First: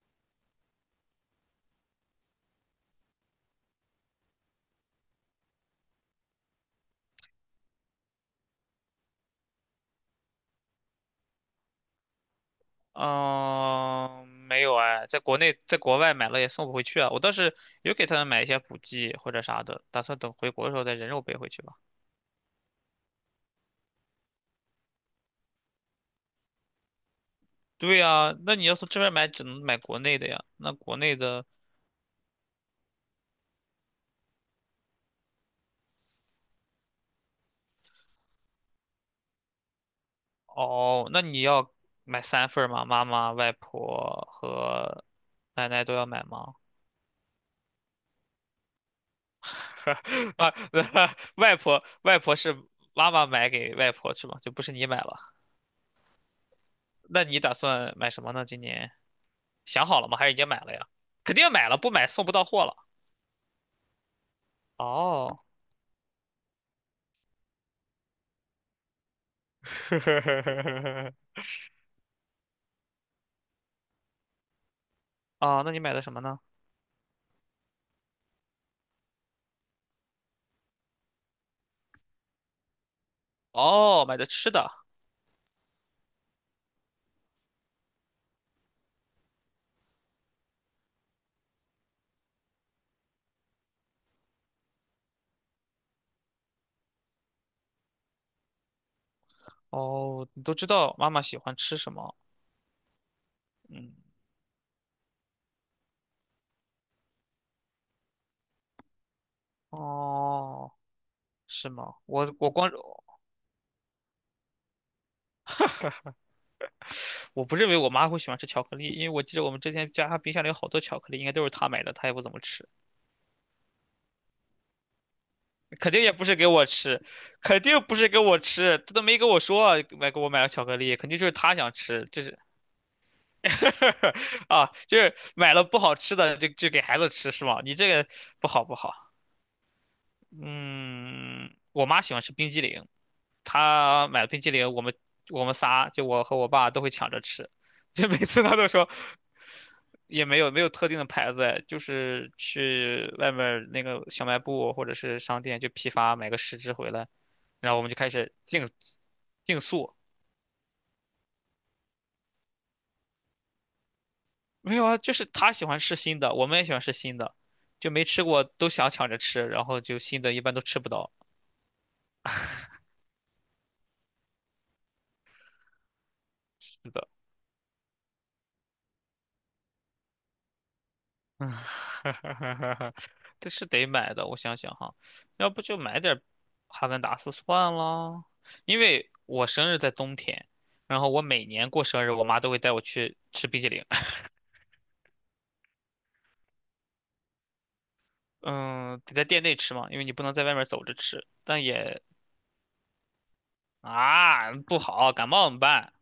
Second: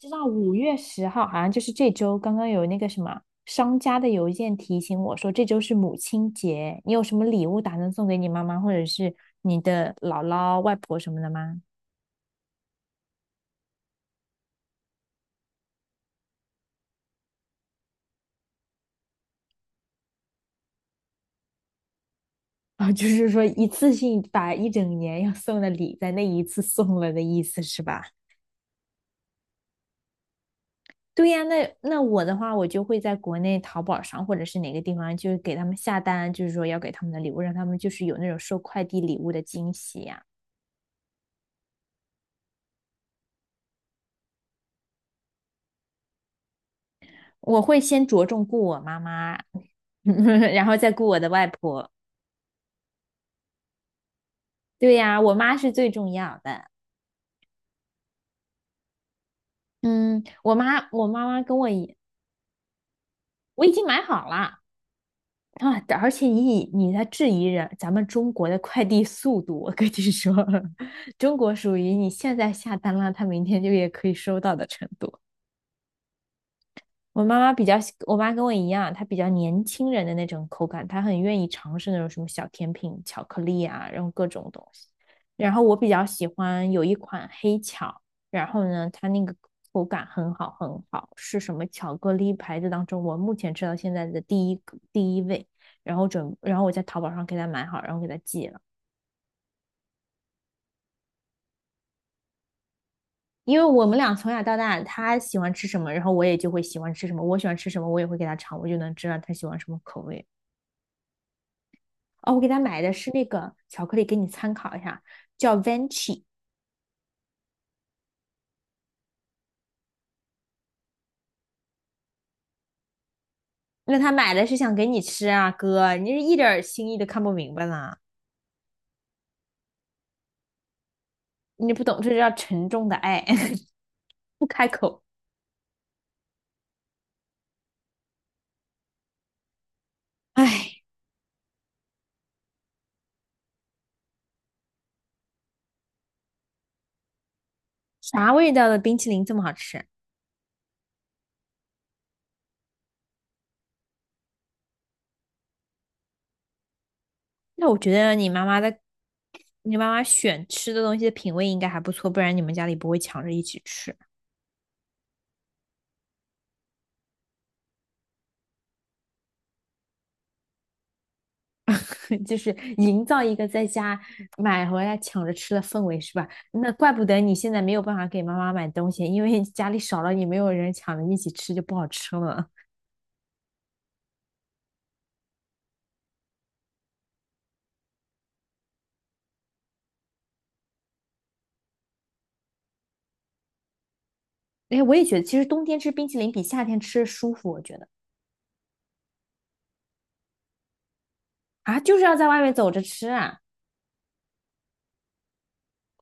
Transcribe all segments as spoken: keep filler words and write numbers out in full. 知道五月十号好像就是这周，刚刚有那个什么商家的邮件提醒我说这周是母亲节，你有什么礼物打算送给你妈妈或者是你的姥姥、外婆什么的吗？嗯，没有哎，在国内在国外买了也送不回去啊。我倒是有给他们买一些补剂或者啥的，打算等回国的时候再人肉背回去吧。啊，就是说一次性把一整年要送的礼在那一次送了的意思是对吧？呀，那你要从这边买，只能买国内的呀。那国内对呀，的那那我的话，我就会在国内淘宝上或者是哪个地方，就是给他们下单，就是说要给他们的礼物，让他们就是有那种收快递礼物的惊喜呀。哦，那你要买三份儿吗？妈妈、外婆和奶奶都要买吗？我会先着重顾我妈妈 啊，然后再顾我 的外外婆婆。外婆是妈妈买给外婆是吧？就不是你对买呀，啊了？我妈是最重要的。那你打算买什么呢？今年？想好了吗？嗯，还是已经我买了呀？妈，我妈肯妈定跟买我了，不一，买送不到货了。我已经买好了哦，啊。而且你你在质疑人，咱们中国的快递速度，我跟你说，中国属于你现在下单了，他明天就也可以收到的程度。啊，那你买的什么呢？我妈妈比较喜，我妈跟我一样，她比较年轻人的那种口感，她很愿意尝试那种什么小甜品、巧克力啊，然哦，后买各的种吃东的。西。然后我比较喜欢有一款黑巧，然后呢，它那个口感很好很好，是什么巧克力牌子当中我目前吃到现在的第一个第一位。然后准，然后我在淘宝上给她买好，然后给她寄了。哦，你都知道妈妈喜欢吃什么。因为我嗯，们俩从小到大，她喜欢吃什么，然后我也就会喜欢吃什么。我喜欢吃什么，我也会给她尝，我就能知道她喜欢什么口味。哦，是吗？我哦，我给我他光 买的是那个巧克力，给你参考一下，叫 Venti。我不认为我妈会喜欢吃巧克力，因为我记得我们之前家冰箱里有好多巧克力，应该都是她买的，她也不怎么吃，那他买的是想给你吃啊，肯哥，定也你是不是一给点儿我心意吃，都看不明肯白定不呢，是给我吃，她都没跟我说买给我买了巧克力，肯定就是她你想不懂，吃，这就叫是 沉重的爱，不 开啊，就口。是买了不好吃的就就给孩子吃是吗？你这个不好不好。唉，嗯，我妈喜欢吃冰激凌，她买了冰激凌，我们我们仨就我和我爸都会抢着吃，就每啥次味她都道的说冰淇淋这么好吃？也没有没有特定的牌子哎就是去外面儿那个小卖部或者是商店就批发买个十只回来，那然后我我们觉就开得你始妈妈竞的，竞你妈速，妈选吃的东西的品味应该还不错，不然你们家里不会抢着一起吃。没有啊，就是他喜欢吃新的，我们也喜欢吃新的，就没吃过都想抢着吃，然后就新的一般都吃不到。就是营造一个在家买回来抢着吃的氛围，是吧？那是怪不的，得你现在没有办法给妈妈买东西，因为家里少了你，没有人抢着一起嗯，吃，就不好吃了。这是得买的，我想想哈，要不就买点哈根达斯算了，因为我生日在冬天，然后我每年过生日，我妈都会带我去吃冰淇淋。哎，我也觉得，其实冬天吃冰淇淋比夏天吃舒服，我觉得嗯，得在店内吃嘛，因为你不能在外面走着吃，但啊，就也是要在外面走着吃啊，啊不好，感冒怎么办？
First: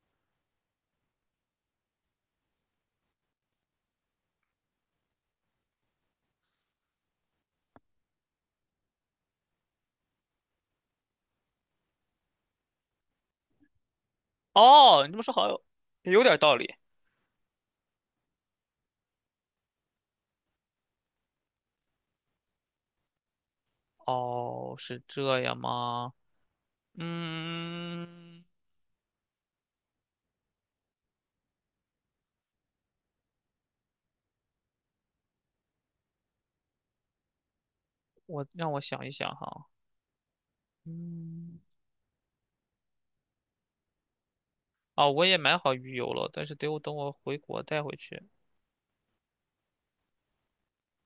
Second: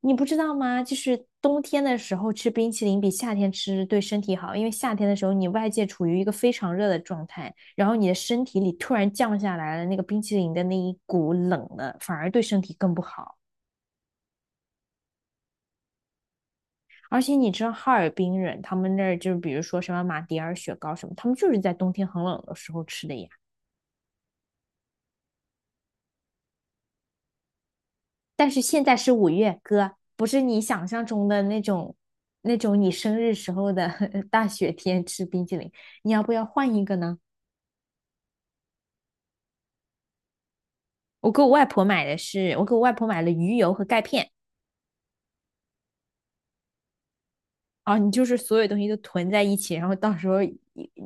你不知道吗？就是冬天的时候吃冰淇淋比夏天吃对身体好，因为夏天的时候你外界处于一个非常热的状态，然后你的身体里突然降下来了那个冰淇淋的那一股冷的，反而对身体更不好。哦，你这么说好像有点道理。而且你知道哈尔滨人，他们那儿就是比如说什么马迭尔雪糕什么，他们就是在冬天很冷的时候吃的呀。哦，是这样吗？嗯，但是现在是五月，哥，不是你想象中的那种那种你生日时候的 大雪天吃冰淇淋。你要不要换一个呢？我让我想一想哈。我给我嗯，外婆买的是，我给我外婆买了鱼油和钙片。哦，我也买好鱼油了，但是得我等我回国带回啊，你去。就是所有东西都囤在一起，然后到时候一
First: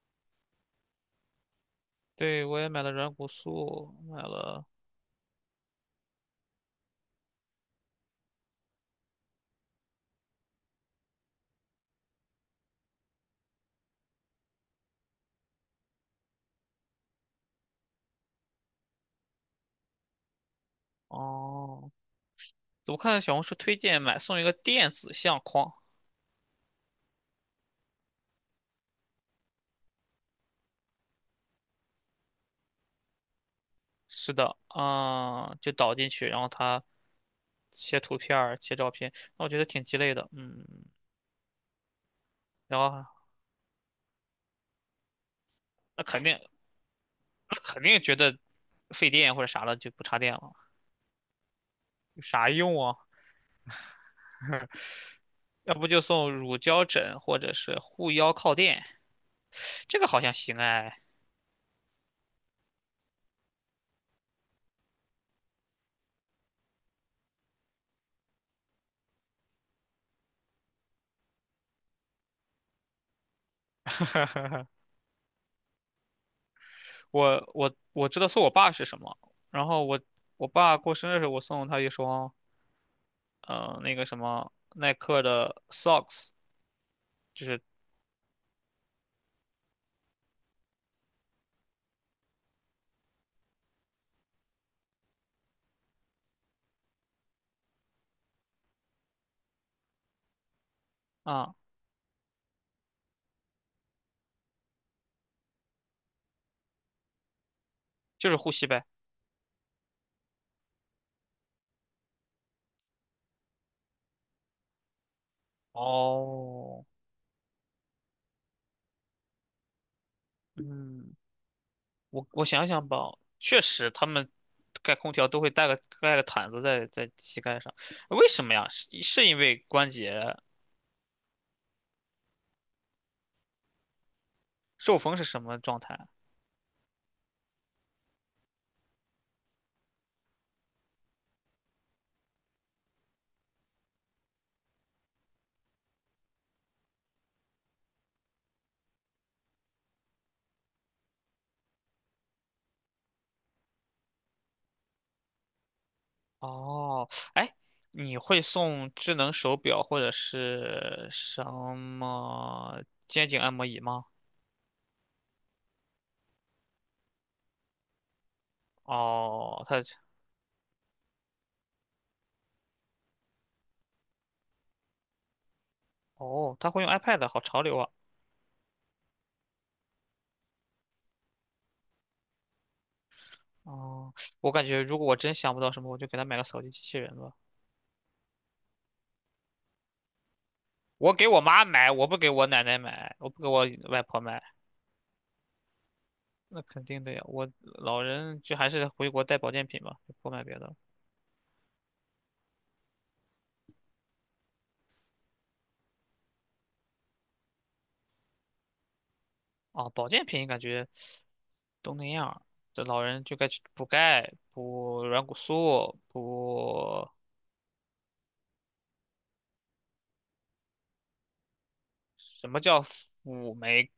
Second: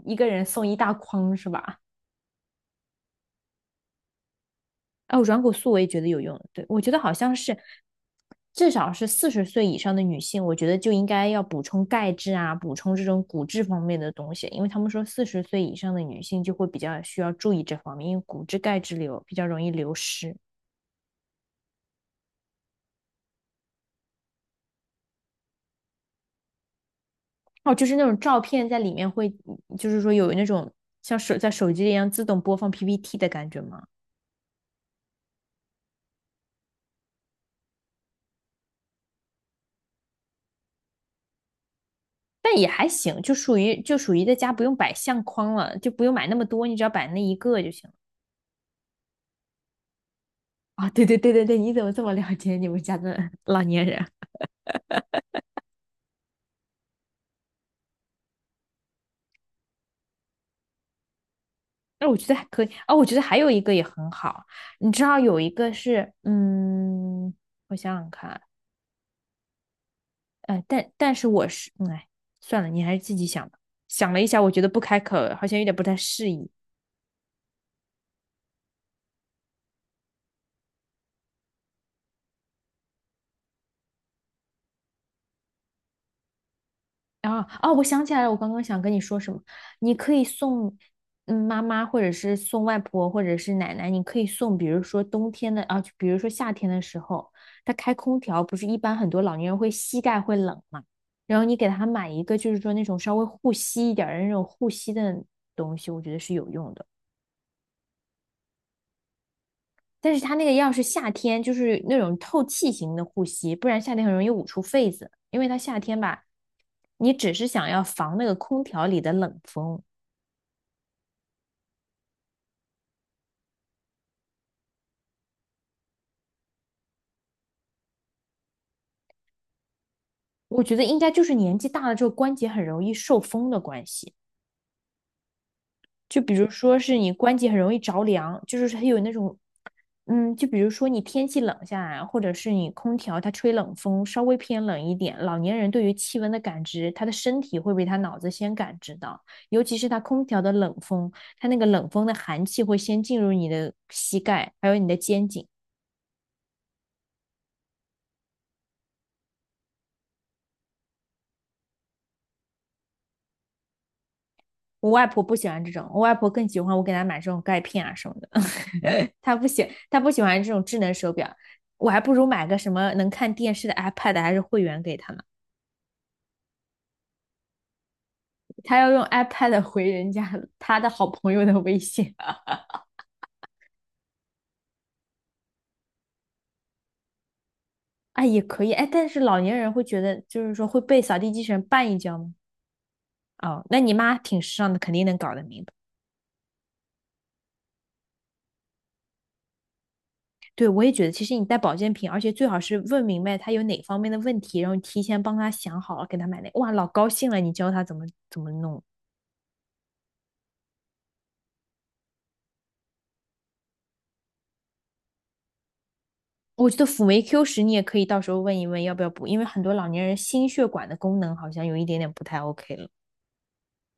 一个人送一大筐是吧？对，我也买了软骨素，买了。哦，软骨素我也觉得有用。对，我觉得好像是至少是四十岁以上的女性，我觉得就应该要补充钙质啊，补充这种骨质方面的东西，因为他们说四十岁以上的女性就会比较需要注意这方面，因为骨质钙质流比较容易流失。哦，我看小红书推荐买送一个电子相框。哦，就是那种照片在里面会，就是说有那种像手在手机一样自动播放 P P T 的感觉吗？是的，嗯，就导进去，然后它切图片儿、切照片，那我觉得挺鸡肋的。嗯，但也然还后行，就属于就属于在家不用摆相框了，就不那用肯买那定，么多，你只要摆那一那个就肯行。定觉得费电或者啥了，就不插电了，啊，对对对对对，你怎么这么有了啥解你用们家啊？的老年人？要不就送乳胶枕或者是护腰靠垫，这个好像行哎。那我觉得还可以啊，我觉得还有一个也很好，你知道有一个是，嗯，我想想看，呃，但但是我是，嗯哎，算了，你还是自己想吧。想了一下，我觉 得不开口好像有点不太适宜。我我我知道送我爸是什么，然后我我爸过生日的时候，我送他一双，呃，那个什么耐克的 socks，啊就是哦，我想起来了，我刚刚想跟你说什么？你可以送嗯妈妈，或者是送外婆，或者是奶奶。你可以送，比如说冬天的啊，就比如说夏天的时候，他开空调，不是一般很多老年人会膝盖会冷嘛？然后啊、你给他买一个，就是说那种稍微护膝一点儿的那种护膝的东西，我觉得是有用的。就是护膝呗。但是它那个要是夏天，就是那种透气型的护膝，不然夏天很容易捂出痱子，因为它夏天吧，哦，你只是想要防那个空调里的冷风。嗯，我我想想吧，确实他们盖空调都会带个盖个毯子在在膝盖上，为什么呀？是是因为关节我觉得应该就是年纪大了之后关节很容易受风的关系，受风是什么状态？就比如说是你关节很容易着凉，就是它有那种，嗯，就比如说你天气冷下来，或者是你空调它吹冷风稍微偏冷一点，老年人对于气温的感知，他的身体会比他脑子先感知到，尤其是他空调的冷风，他那个冷风的寒气会先进入你的膝盖，还有你的肩颈。哦，哎，你会送智能手表或者是什么肩颈按摩椅吗？我外婆不喜欢这种，我外婆更喜欢我给她买这种钙片啊什么的。他不哦，喜他他不喜欢这种智能手表，我还不如买个什么能看电视的 iPad 还是会员给他呢。哦，他会用 iPad，好潮流啊！他要用 iPad 回人家他的好朋友的微信 啊，哦，我感觉如果我真想不到什么，我就给他买个扫地机器人吧。哎也可以哎，但是老年人会觉得就是说会被我扫给地我机器人妈绊买，一我不跤给吗？我奶奶买，我不给哦，我那你外妈婆挺买，时尚的，肯定能搞得明白。那肯定的呀。我老人就还是回国带保健品吧，就不买别的对，了。我也觉得，其实你带保健品，而且最好是问明白他有哪方面的问题，然后提前帮他想好了给他买那。哇，老高兴了，你教他怎么怎么弄。哦，保健品感觉都那样儿这老人就该去补钙、补软骨素、我觉得辅补酶 Q 十你也可以到时候问一问要不要补，因为很多老年人心血管的功能好像有一点点不太 什么 OK 叫了。辅酶？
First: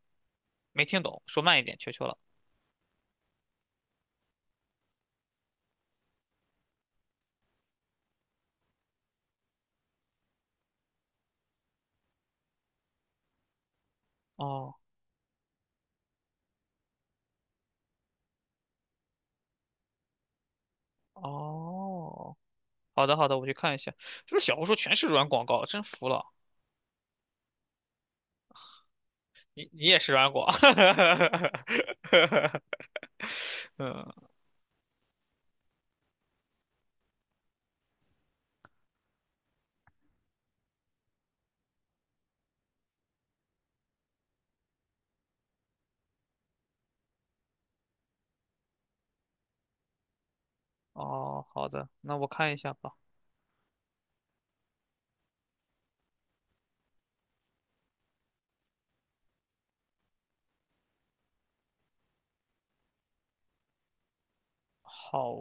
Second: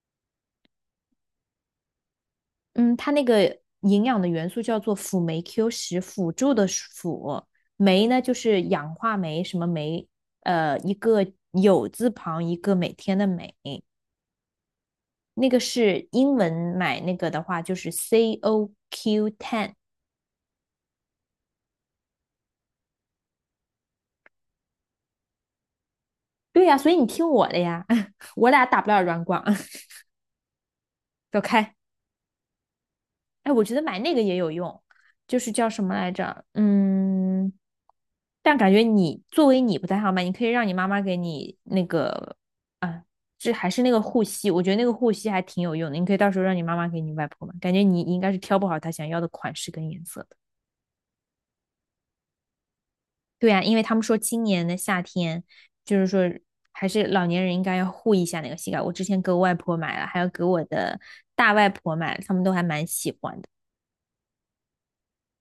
没听懂，说慢一点，求求了。嗯，它那个营养的元素叫做辅酶 Q 十，辅助的辅，酶呢就是氧化酶，什么酶？呃，一个有字旁，一个每天的每，哦那个是英文买那个的话就是 C O Q ten。哦，好的好的，我去看一下。是不是小红书全是软广告？真服了，对呀，啊所以你听我的呀，我俩打不了软广，你你也是软广。走开。哎，我觉得买嗯，那个也有用，就是叫什么来着？嗯，但感觉你作为你不太好买，你可以让你妈妈给你那个啊，这还是那个护膝，我觉得那个护膝还挺有用的，你可以到时候让你妈妈给你外婆买，感觉你应该是挑不好她想要的款式跟颜色的。哦，好的，那我看一下吧。对呀，因为他们说今年的夏天，就是说还是老年人应该要护一下那个膝盖。我之前给我外婆买了，还有给我的大外婆买了他们都还蛮喜欢的。好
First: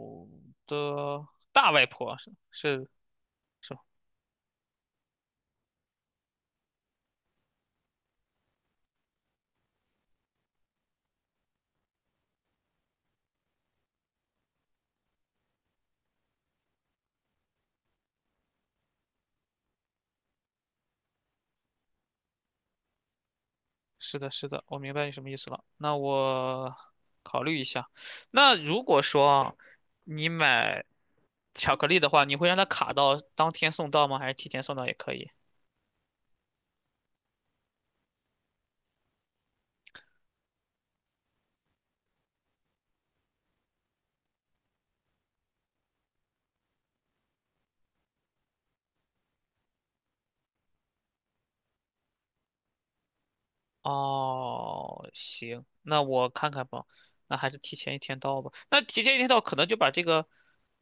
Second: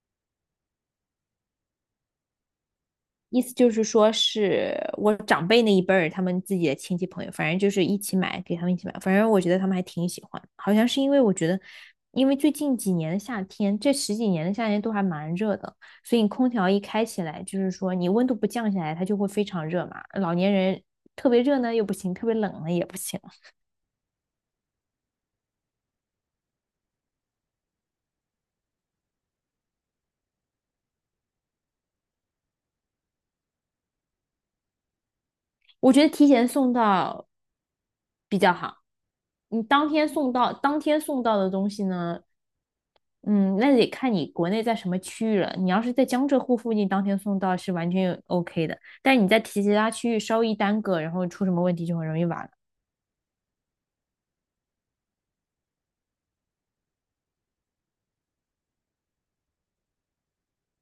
的，大外婆是是意思就是。是说是我长辈那一辈儿，他们自己的亲戚朋友，反正就是一起买，给他们一起买。反正我觉得他们还挺喜欢，好像是因为我觉得，因为最近几年的夏天，这十几年的夏天都还蛮热的，所以你空调一开起来，就是说你温度不降下来，它就会非常热嘛。老年人特别热呢又不行，特别冷呢也不行。是的，是的，我明白你什么意思了。那我考虑一下。那如果说啊你买巧克力的话，你会让它卡到当天送到吗？还是提前送到也可以？我觉得提前送到比较好。你当天送到，当天送到的东西呢，嗯，那得看你国内在什么区域了。你要是在江浙沪附近，当天送到是完全 OK 的。但是你在提其他区域稍一耽搁，然后出什么问题就很容易晚了。哦，行，那我看看吧。那还是提前一天到吧。那提前一天到，可能就把这个，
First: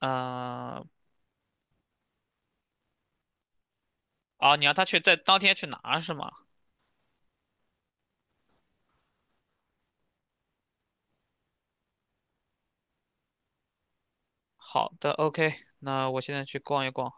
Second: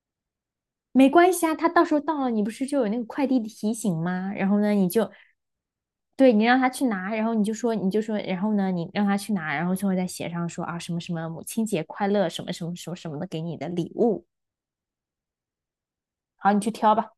嗯、没关系啊，他到时候到了，你不是就有那个快递的提醒吗？然啊，后你呢，让他你去就在当天去拿是对吗？你让他去拿，然后你就说你就说，然后呢，你让他去拿，然后最后再写上说啊什么什么母亲节快乐，什么什么什么什么的给你的礼物。好的，OK，那我现在好，去你去逛一挑逛。吧。